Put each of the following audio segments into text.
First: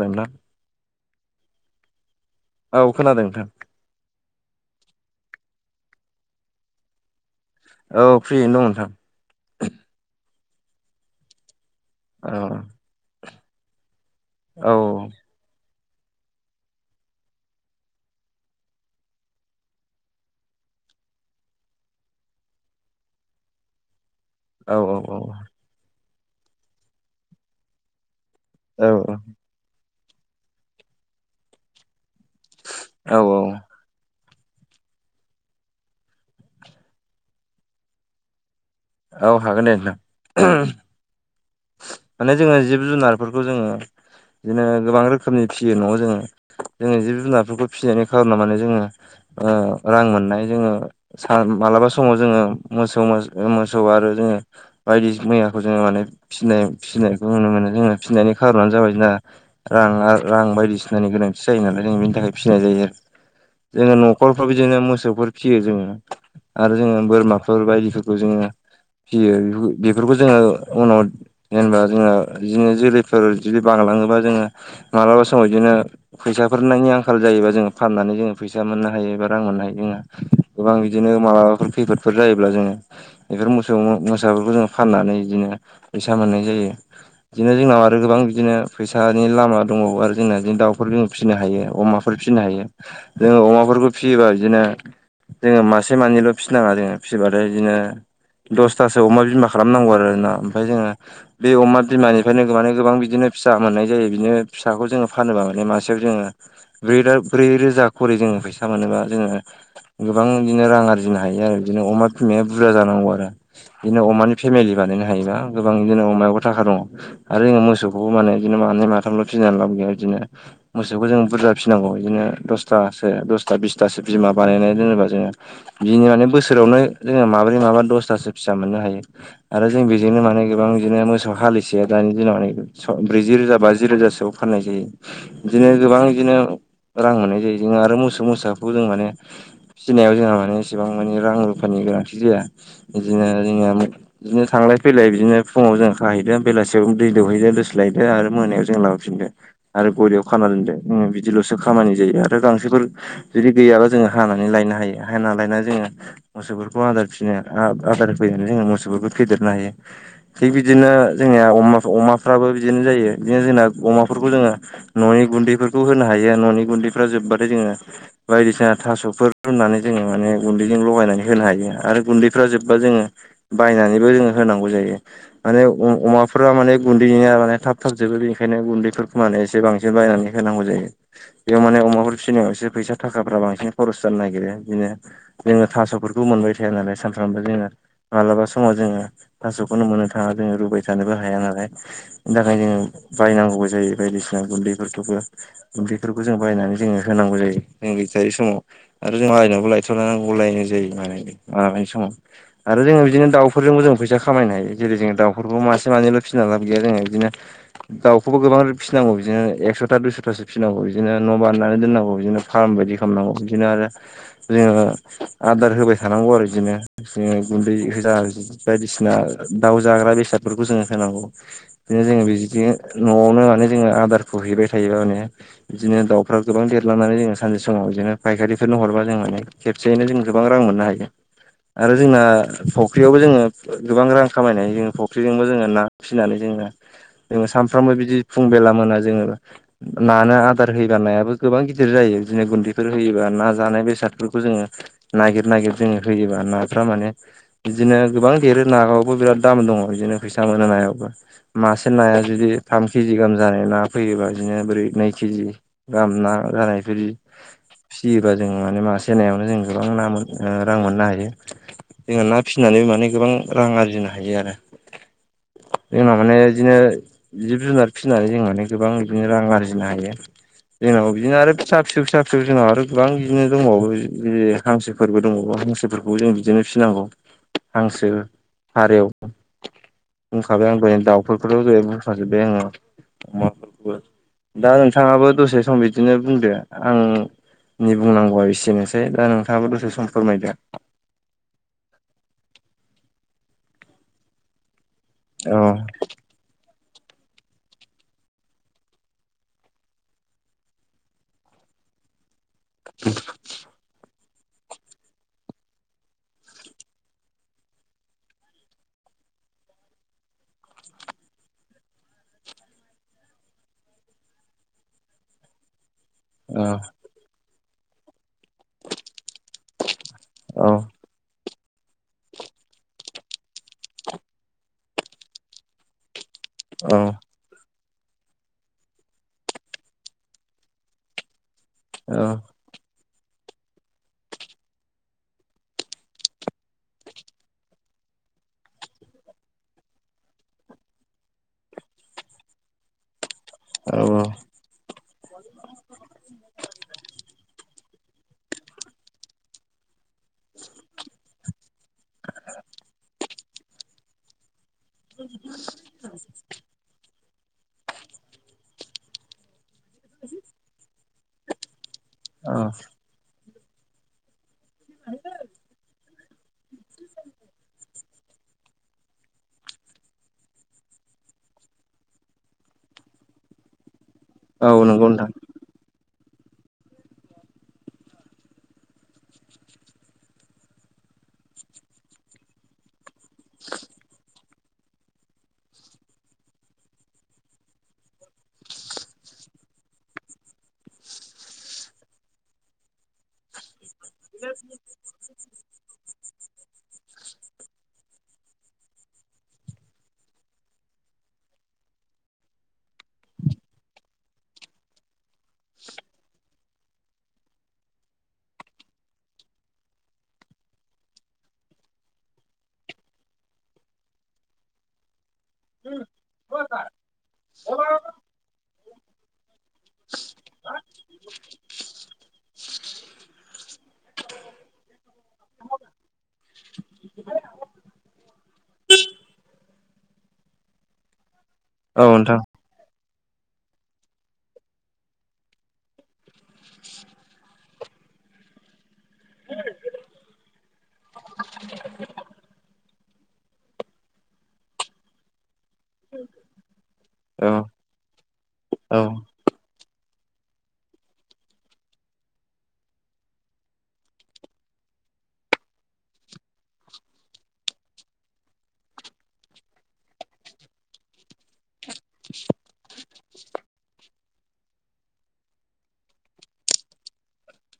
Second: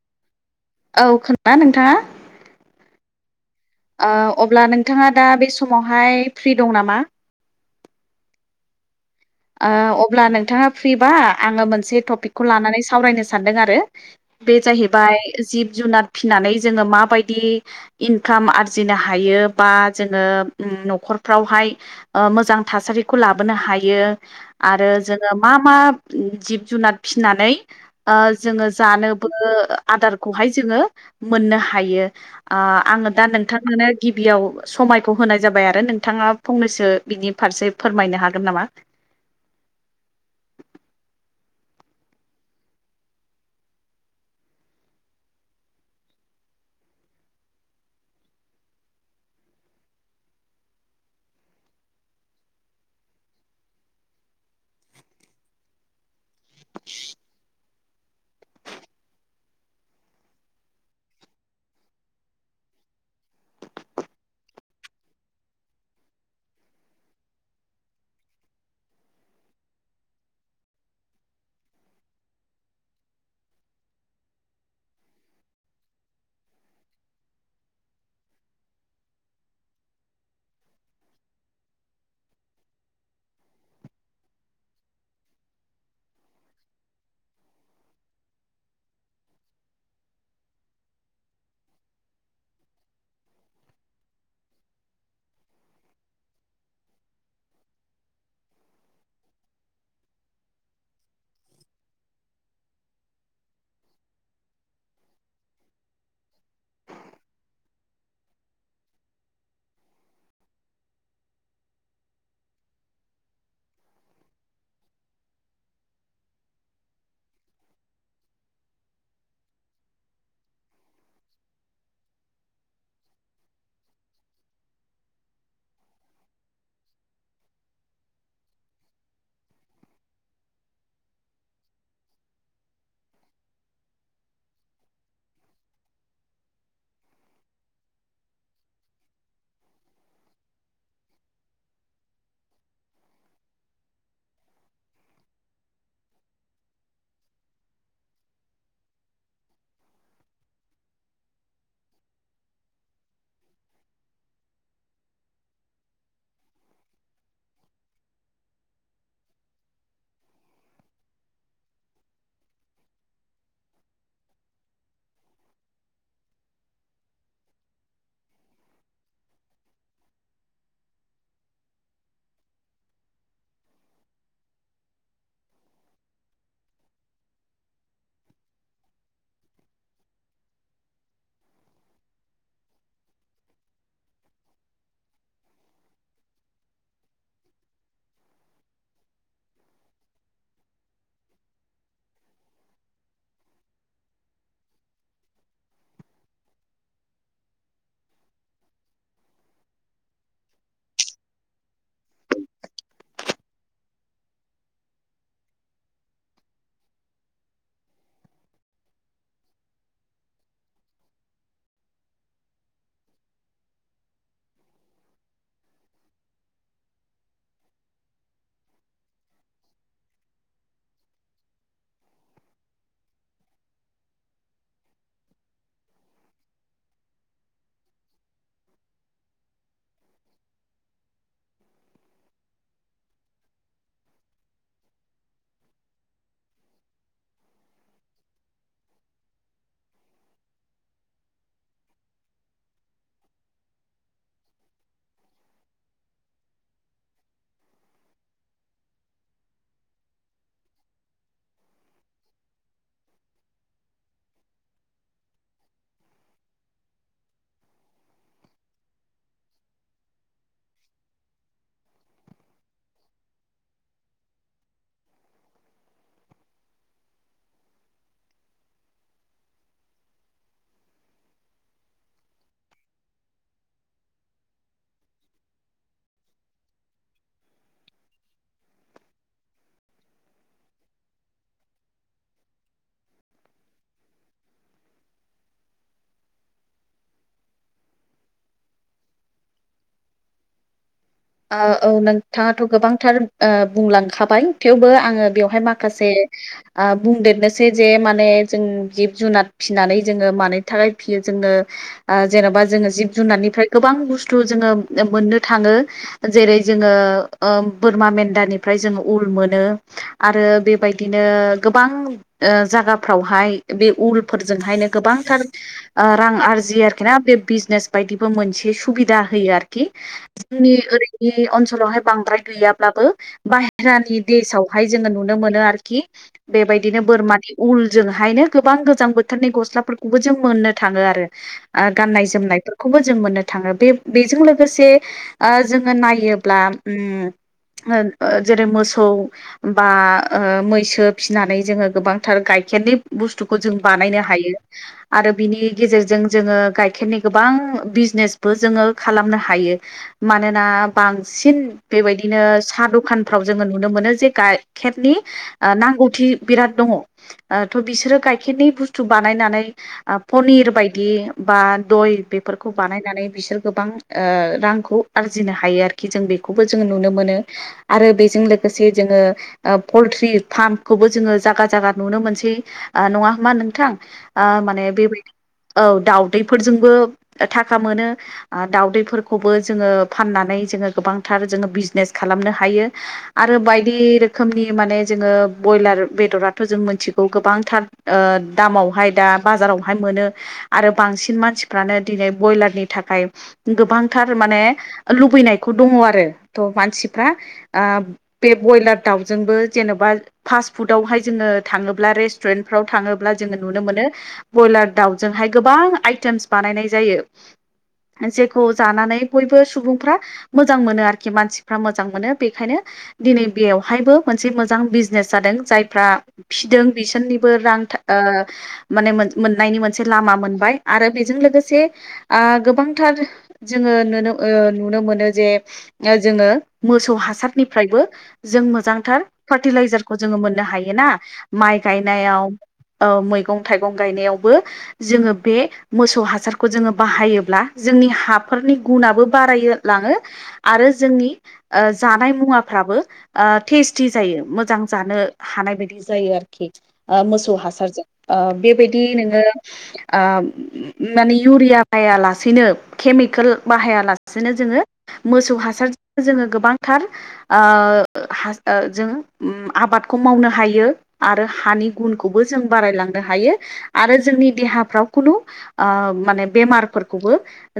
जोंना [unintelligible] औ खोनादों ना नोंथाङा? औ खोनादों नोंथां। अब्ला नोंथाङा दा बे समावहाय फ्रि दं नामा? औ फ्रियैनो दं नोंथां। अब्ला नोंथाङा फ्रिबा आङो मोनसे औ टपिकखौ लानानै सावरायनो सानदों आरो। बे औ जाहैबाय जिब जुनाद फिसिनानै जोङो माबायदि इनकाम आरजिनो हायो बा जोङो न'खरफ्रावहाय मोजां थासारिखौ लाबोनो हायो औ आरो औ जोङो मा मा जिब जुनार फिनानै जोङो औ जानोबो आदारखौहाय जोङो मोननो हायो। आङो औ दा नोंथांमोननो गिबि बियाव समायखौ होनाय जाबाय आरो नोंथाङा फंनैसो बिनि फारसे फोरमायनो हागोन नामा? औ हागोन दे नोंथां। माने जोङो जिब जुनारफोरखौ जोङो बिदिनो गोबां रोखोमनि फिसियो न'आव जोङो जोङो जिब जुनारफोरखौ फिसिनायनि खारनाव माने जोङो रां मोननाय जोङो मालाबा समाव जोङो मोसौ मोसा मोसौ आरो जोङो बायदि मैयाखौ जोङो माने फिनाय फिसिनायखौ नुनो मोनो जोङो। फिसिनायनि खारनानो जाबाय जोंना रां रां बायदिसिनानि गोनांथि जायो नालाय जों बिनि थाखाय फिसिनाय जायो आरो। जोङो न'खरफ्राव बिदिनो मोसौफोर फियो जोङो आरो जोङो बोरमाफोर बायदिफोरखौ जोङो फियो बेफोरखौ जोङो उनाव जेनेबा जोङो बिदिनो जोलैफोर इदिनो बांलाङोबा जोङो मालाबा समाव बिदिनो फैसाफोरनायनि आंखाल जायोबा जोङो फाननानै जोङो फैसा मोननो हायो एबा रां मोननो हायो जोंहा गोबां बिदिनो माबाफोर खैफोदफोर जायोब्ला जोङो बेफोर मोसौ मोसाफोरखौ जोङ फाननानै बिदिनो फैसा मोननाय जायो। बिदिनो जोंनाव आरो गोबां बिदिनो फैसानि लामा दंबो आरो जोंना बिदिनो दाउफोर ज फिनो हायो अमाफोर फिसिनो हायो जोङो अमाफोरखौ फिसियोबा बिदिनो जोङो मासे मानैल फिसिनाङा जोङो फिसिबाथाय इदिनो दसथासो अमा बिमा खालामनांगौ आरो ना ओमफ्राय जोङो बे अमा बिमानिफ्रायनो माने गोबां बिदिनो बिदिनो फिसा मोननाय जायो बिनो फिसाखौ जोङो फानोबा माने मासेयाव जोङो ब्रै ब्रै रोजा खरि जोङो फैसा मोनोबा जोङो गोबां बिदिनो रां आरजिनो हायो आरो बिदिनो अमा फिमाया बुरजा जानांगौ बिदिनो अमानि फेमेलि बानायनो हायोबा गोबां बिदिनो अमाबो थाखा दङ आरो जो मोसौखौ माने बिदिनो मानै माथामल फिसिनानै लाब गैया बिदिनो मोसौखौ जों बुरजा फिसिनांगौ बिदिनो दसथासो दसथा बिसथासो बिमा बानायनानै दोनोबा जोङो बिनि माने बोसोरावनो जोङो माबोरै माबा दस फिसा मोननो हायो आरो जों बेजोंनो माने गोबां बिदिनो मोसौ हालिसेयो दानि दिनाव माने ब्रैजि रोजा बाजि रोजासोआव फाननाय जायो बिदिनो गोबां बिदिनो रां मोननाय जायो जोङो आरो मोसौ मोसाखौ जों माने फिसिनायाव जोंहा माने एसेबां माने रां रुफानि गोनांथि जाया। बिदिनो जोंया बिदिनो थांलाय फैलाय इदिनो फुङाव जों खाहैगोन बेलासेयावजों दै दौहैदो दोस्लाय आरो मोनायाव जों लाबोफिनदो आरो गरयाव खाना दोनद बिदिल'सो खामानि जायो आरो गांसो जुदि गैयाब्ला जोङो हानानै लायनो हायो हा लायनानै जोङो मोसौफोरखौ आदार फिनो आदार होफैनानै जोङो मोसौबो फेदेरनो हायो थिग बिदिनो जोंनिया अमाफ्राबो बिदिनो जायो बिदिनो जोंना अमाफोरखौ जोङो न'नि गुन्दैफोरखौ होनो हायो न'नि गुन्दैफ्रा जोब्बाथाय बायदिसिना थासफोर रूनानै जोङो माने गुनदैजों लगाया होनो हायो आरो गुनदैफोर जोब्बा जोङो बायनानैबो जोङो होनांगौ जायो माने अमाफोरा माने गुन्दै थाब थाब जोबो बेनिखायनो गुनदै फोरखौ माने फैसा थाखाफ्रा बांसिन खरस जानो नागिरो बिदिनो जोङो थासफोरखौ मोनबाय थाया नालाय सान खालामबो जोङो मालाबा समाव जोङो थासखौनो मोननो थाङा जोङो रुबाय थानोबो हाया नालाय बेनि थाखाय जोङो बायनांगौबो जायो बायदिसिना गुन्दैफोरखौबो गुन्दैफोरखौ जों बायनानै जोङो होन नांगौ जायो जों गैयै समाव आरो जों मालायनावबो लायथ'नांगौ लायनाय जायो माबानाय समाव आरो जोङो बिदिनो दाउफोरजोंबो जों फैसा खामायनो हायो जेरै जोङो दाउफोरखौ मासे मानैल' फिसि लाबो गैया जोङो बिदिनो दाउखौबो गोबां फिसिनांगौ बिदिनो एकसथा दुइस'थासो फिसिनांगौ बिदिनो न' बान्नानै दोननांगौ बिदिनो फार्म बायदि खालामनांगौ बिदिनो आरो जोङो आदार होबाय थानांगौ आरो बिदिनो जङो गुन्दै होजा बायदिसिना दाउ जाग्रा बेसादफोरखौ जोङो होनांगौ बिदिनो जोङो बिदिनो न'आवनो माने जोङो आदारखौ हैबाय थायोबा माने बिदिनो दाउफ्रा गोबां देर ह मनानै जोङो सानसे समाव बिदिनो फायखारिफोरनो हरबा जों माने खेबसेयैनो जों गोबां रां मोननो हायो [inaudible] आरो जोंना फुख्रियावबो जोङो गोबां रां खामायनाय ह जोङो फुख्रिजोंबो जोङो ना फिसिनानै जोंना जोङो सानफ्रामबो बिदि फुं बेला मोना जोङो नानो आदार होयोबा नायाबो गोबां गिदिर जायो नो गुनदैफोर होयोबा ना जानाय बेसादफोरखौ जों निर जो होबा न माने बिदिनो गोबां देरो ननायायावबो बिराद दाम दङ बिदिनो फैसा मोना नायायावबो मासे नाया जुदि थाम केजि गाहाम जानाय ना फैयोबा बिदिनो बोरै नै केजि गाहाम ना ज नायफोर फिसियोबा जों माने मा सनायावनो जों गोबां ना मोन रां मोननो हायो जोंहा ना फिसिनानैबो माने गोबां रां आरजिनो हायो आरो [inaudible] जोंना माने बिदिनो जिब जुनार फिसिनानै जों माने गोबां बिदिनो रां आरजिनो हायो जोंनाव बिदिनो आरो फिसा फिसौ फिसा फिसौ जोंनाव आरो गोबां बिदिनो दंबावो हांसोफोरबो दंबावो हांसो बेखौ जों बिदिनो फिनांगौ हांसो हारि बुंखाबाय आं दनो दाउफोरखौथ' जाय बुंखाजोबबाय आङो अमाफोरखौबो दा नोंथाङाबो दसे सम बिदिनो बुंदो आं नि बुंनांगौआ एसेनोसै दा नोंथाङाबो दसे सम फोरमायदो औ नोंथाङाथ' गोबांथार बुंलांखाबाय थेवबो आङो बेवहाय औ माखासे बुंदेरनोसै जे माने जों जिब जुनार फिसिनानै जोङो मानि थाखाय फियो जोङो जेन'बा जोङो जिब जुनारनिफ्राय गोबां बुस्थु जोङो मोननो थाङो जेरै जोङो बोरमा मेन्दानिफ्राय जोंङो उल मोनो आरो बेबायदिनो गोबां जायगाफ्रावहाय बे उलफोरजोंहायनो गोबांथार रां औ आरजियो आरोखि ना बे बिजनेस बायदि मोनसे सुबिदा होयो आरोखि औ जोंनि ओै ओनसोलावहाय बांद्राय गैयाब्लाबो बाहहेरानि देशावहाय जोङो नुनो मोनो आरोखि औ बेबायदिनो बोरमानि उल जोंहायनो गोबां गोजां बोथोरनि गस्लाफोरखौबो जों मोननो थाङो आरो गाननाय जोमनायफोरखौबो जों मोननो थाङो बे बेजों लोगोसे जोङो नायोब्ला जेरै मोसौ बा मैसो फिसिनानै जोङो गोबांथार गाय [unintelligible] बुस्थु खौ जों बानायनो औ हायो आरो बिनि गेजेरजों जोङो गाइखेरनि गोबां बिजनेस बो जोङो खालामनो हायो ना बांसिन बेबायदिनो साहा दखानफ्राव जोङो नुनो मोनो जे गाय खेरनि नांगौथि बिराद दङ थ' बिसोरो गाइखेरनि बुस्थु बानायनानै पनिर बायदि बा दय औ बेफोरखौ बानायनानै बिसोर गोबां रां आरजिनो हायो आरोखि जों बेखौबो जों नुनो मोनो आरो बे जों लोगोसे जोङो परथ्रि पारमखौबो जोङो जायगा जायगा नुनो मोनसै ओ नङा होम मा नोंथां औ माने नंगौ नोंथां बेबायदि औ दाउ दैफोरजोंबो थाखा मोनो दाउदैफोरखौबो जोङो फाननानै जोङो गोबांथार जोङो बिजनेस खालामनो हायो आरो बायदि रोखोम रोखोमनि माने जोङो ब्रयलार बेदराथ' जों मिथिगौ गोबांथार दामावहाय दा बाराव मोन आरो बांसिन मानसिफ्रानो दिनै बयलारनि थाखाय गोबां थार माने लुबैनायखौ दङ आरो। मानसिफ्रा बे ब्रयलार दाउजोंबो जेन'बा फास्ट फुदावहाय जेन थाङोब्ला रेष्टुरेनफोराव थाङोब्ला जोङो नुनो मोनो बयलार दावजोंहाय गोबां आइथेम बानायनाय जायो जेखौ जानानै बयबो सुबुं फोरा मोजां मोनो आरोखि मानसिफोरा मोजां मोनो बेखायनो दिनै बेयावहायबो मोनसे मोजां बिजनेस जादों जायफ्रा फिदों बिसोरनिबो रां माने मोननायनि मोनसे लामा मोनबाय आरो बेजों लोगोसे गोबांथार जोङो ओ नुनो मोनो जे जोङो मोसौ हासारनिफ्रायबो जों मोजांथार फार्टिलाइजारखौ जोङो मोन मोननो हायोना माइ औ नोंथां गायनायाव मैगं थाइगं गायनायावबो जोङो बे मोसौ हासारखौ जोङो बाहायोब्ला जोंनि हाफोरनि गुनाबो बाराय लाङो आरो जोंनि जानाय मुवाफ्राबो टेस्टि जायो मोजां जानो हानाय बायदि जायो आरोखि मोसौ औ हासारजों बेबायदि औ नोङो माने इउरिया बाया लासेनो केमिकेल बाहाया लासे नो जोङो मोसौ हासारजों जोङो गोबांथार जों ओ ओ आबादखौ मावनो हायो आरो हानि गुनखौबो जों बारायलांनो हायो आरो जों जोंनि देहाफ्राव खुनु माने बेमारफोरखौबो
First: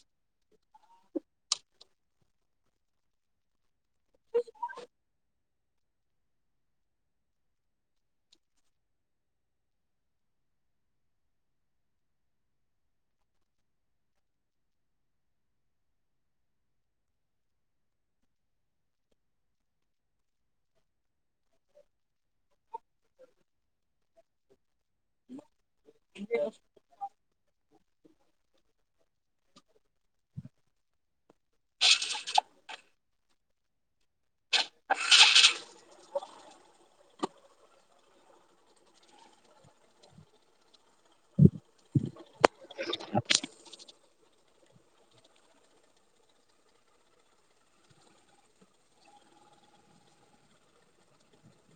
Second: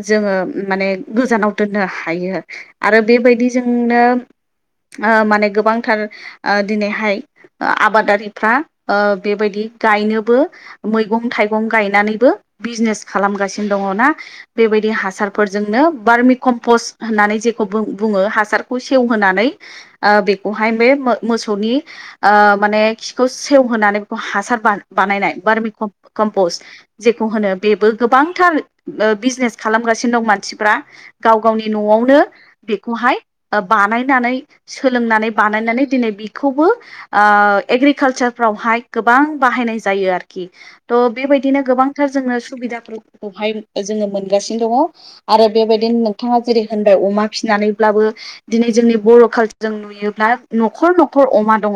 जोङो माने गोजानाव दोननो हायो आरो बेबायदि जोंनो माने गोबांथार दिनैहाय आबादारिफ्रा बेबायदि गायनोबो मैगं थाइगं गायनानैबो बिजनेस खालामगासिनो दङ ना बायदि हासारफोरजोंनो बारमि कमपसहोननानै जेखौ बुङो हासारखौ सेवहोनानै बेखौहाय बे मोसौनि खिखौ सेवहानै बेखौ हासार बानायनाय बारमि कमपस्ट जेखौ होनो बेबो गोबांथार बिजनेस खालामगासिनो दं मानसिफ्रा गाव गावनि न'आवनो बेखौहाय बानायनानै सोलोंनानै बानायनानै दिनै बे एग्लिखालसारफ्रावहाय गोबां बाहायनाय जायो आरोखि बेबायदिनो गोबांथार जोङो सुबिदाफोरखौहाय जोङो मोनगासिनो दङ आरो बेबायदिनो बिथाङा जेरै होनबाय अमा फिसिनानैब्लाबो दिनै जोंनि बर' कालसार ज नुयोब्ला न'खर न'खर अमा दङ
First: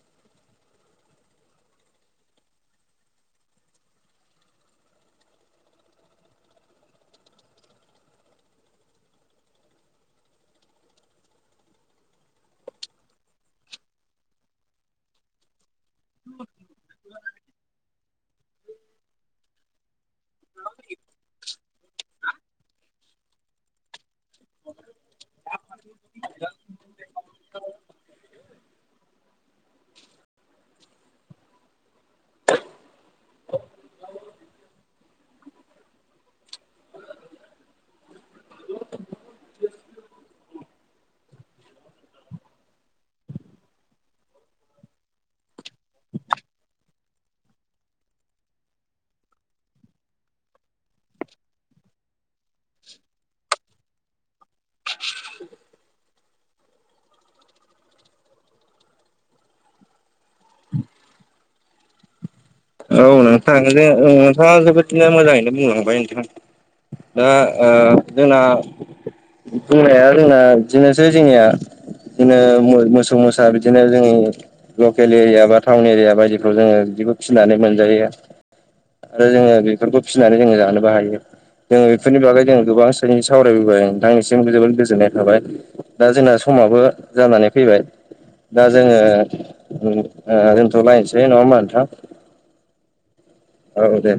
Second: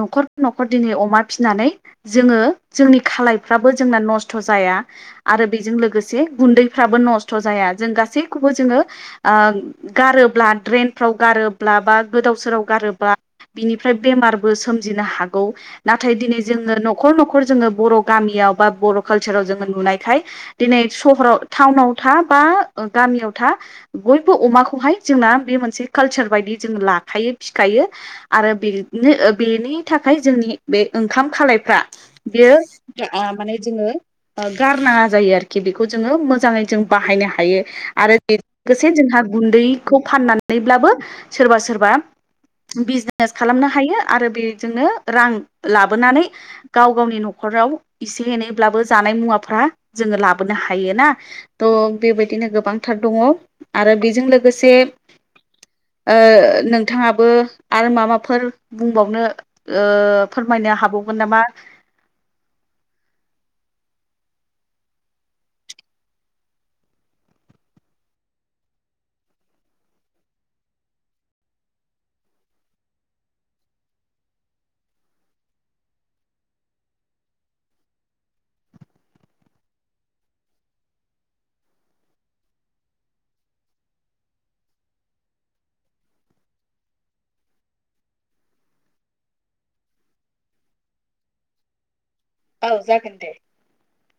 नखर नखर अमा फिनानै जोंङो जोंनि खालाय फ्राबो जोंना नस्थ' जाया आरो बेजों लोगोसे गुन्दैफ्राबो नस्थ' जाया जों गासै खौबो जोङो गारोब्ला ड्रेनफ्राव गारोब्ला बा गोदाव सोराव गारोबा बिनिफ्राय बेमारबो सोमजिनो हागौ। नाथाय दिनै जोङो न'खर न'खर जोङो बर' गामियाव बा बर' कालसाराव जोङो नुनायखाय दिनै सहराव टाउनाव था बा गामियाव था बयबो अमाखौहाय जोंना बे मोनसे कालसार बायदि जों लाखायो फिखायो आरो बेनो बेनि थाखाय जोंनि बे ओंखाम खालायफ्रा बेयो माने जोङो गारनाङा जायो आरोखि बेखौ जोङो मोजाङै जों बाहायनो हायो। आरो बेजों लोगोसे जोंहा गुन्दैखौ फाननानैब्लाबो सोरबा सोरबा बिजनेस खालामनो हायो आरो बेजोंनो रां लाबोनानै गाव गावनि न'खर राव एसे एनैब्लाबो जानाय मुवाफ्रा जोङो लाबोनो हायो ना थ- बेबायदिनो थार दङ आरो बेजों लोगोसे नोंथाङाबो आरो मा माबाफोर बुंबावनो फोरमायनो हाबावगोन गोन नामा औ नोंथां नोंथाङा जोबोदनो मोजाङैनो बुंलांबाय नोंथां दा जोंना बुंनाया जोंना बिदिनोसै जोंनिया बिदिनो मोसौ मोसा बिदिनो जोंनि लकेल एरिया बा टाउन एरिया बायदिफ्राव जोङो बिबो फिनानै मोनजायो आरो जोङो बेफोरखौ फिसिनानै जोङो जानोबो हायो जोङो बेफोरनि बागै जो गोबां सावरायबोबाय नोंथांनिसिम जोबोद गोजोननाय थाबाय दा जोंना समा समाबो जानानै फैबाय दा जोङो दोनथ'लायनोसै नङा होमबा नोंथां औ जागोन दे। औ दे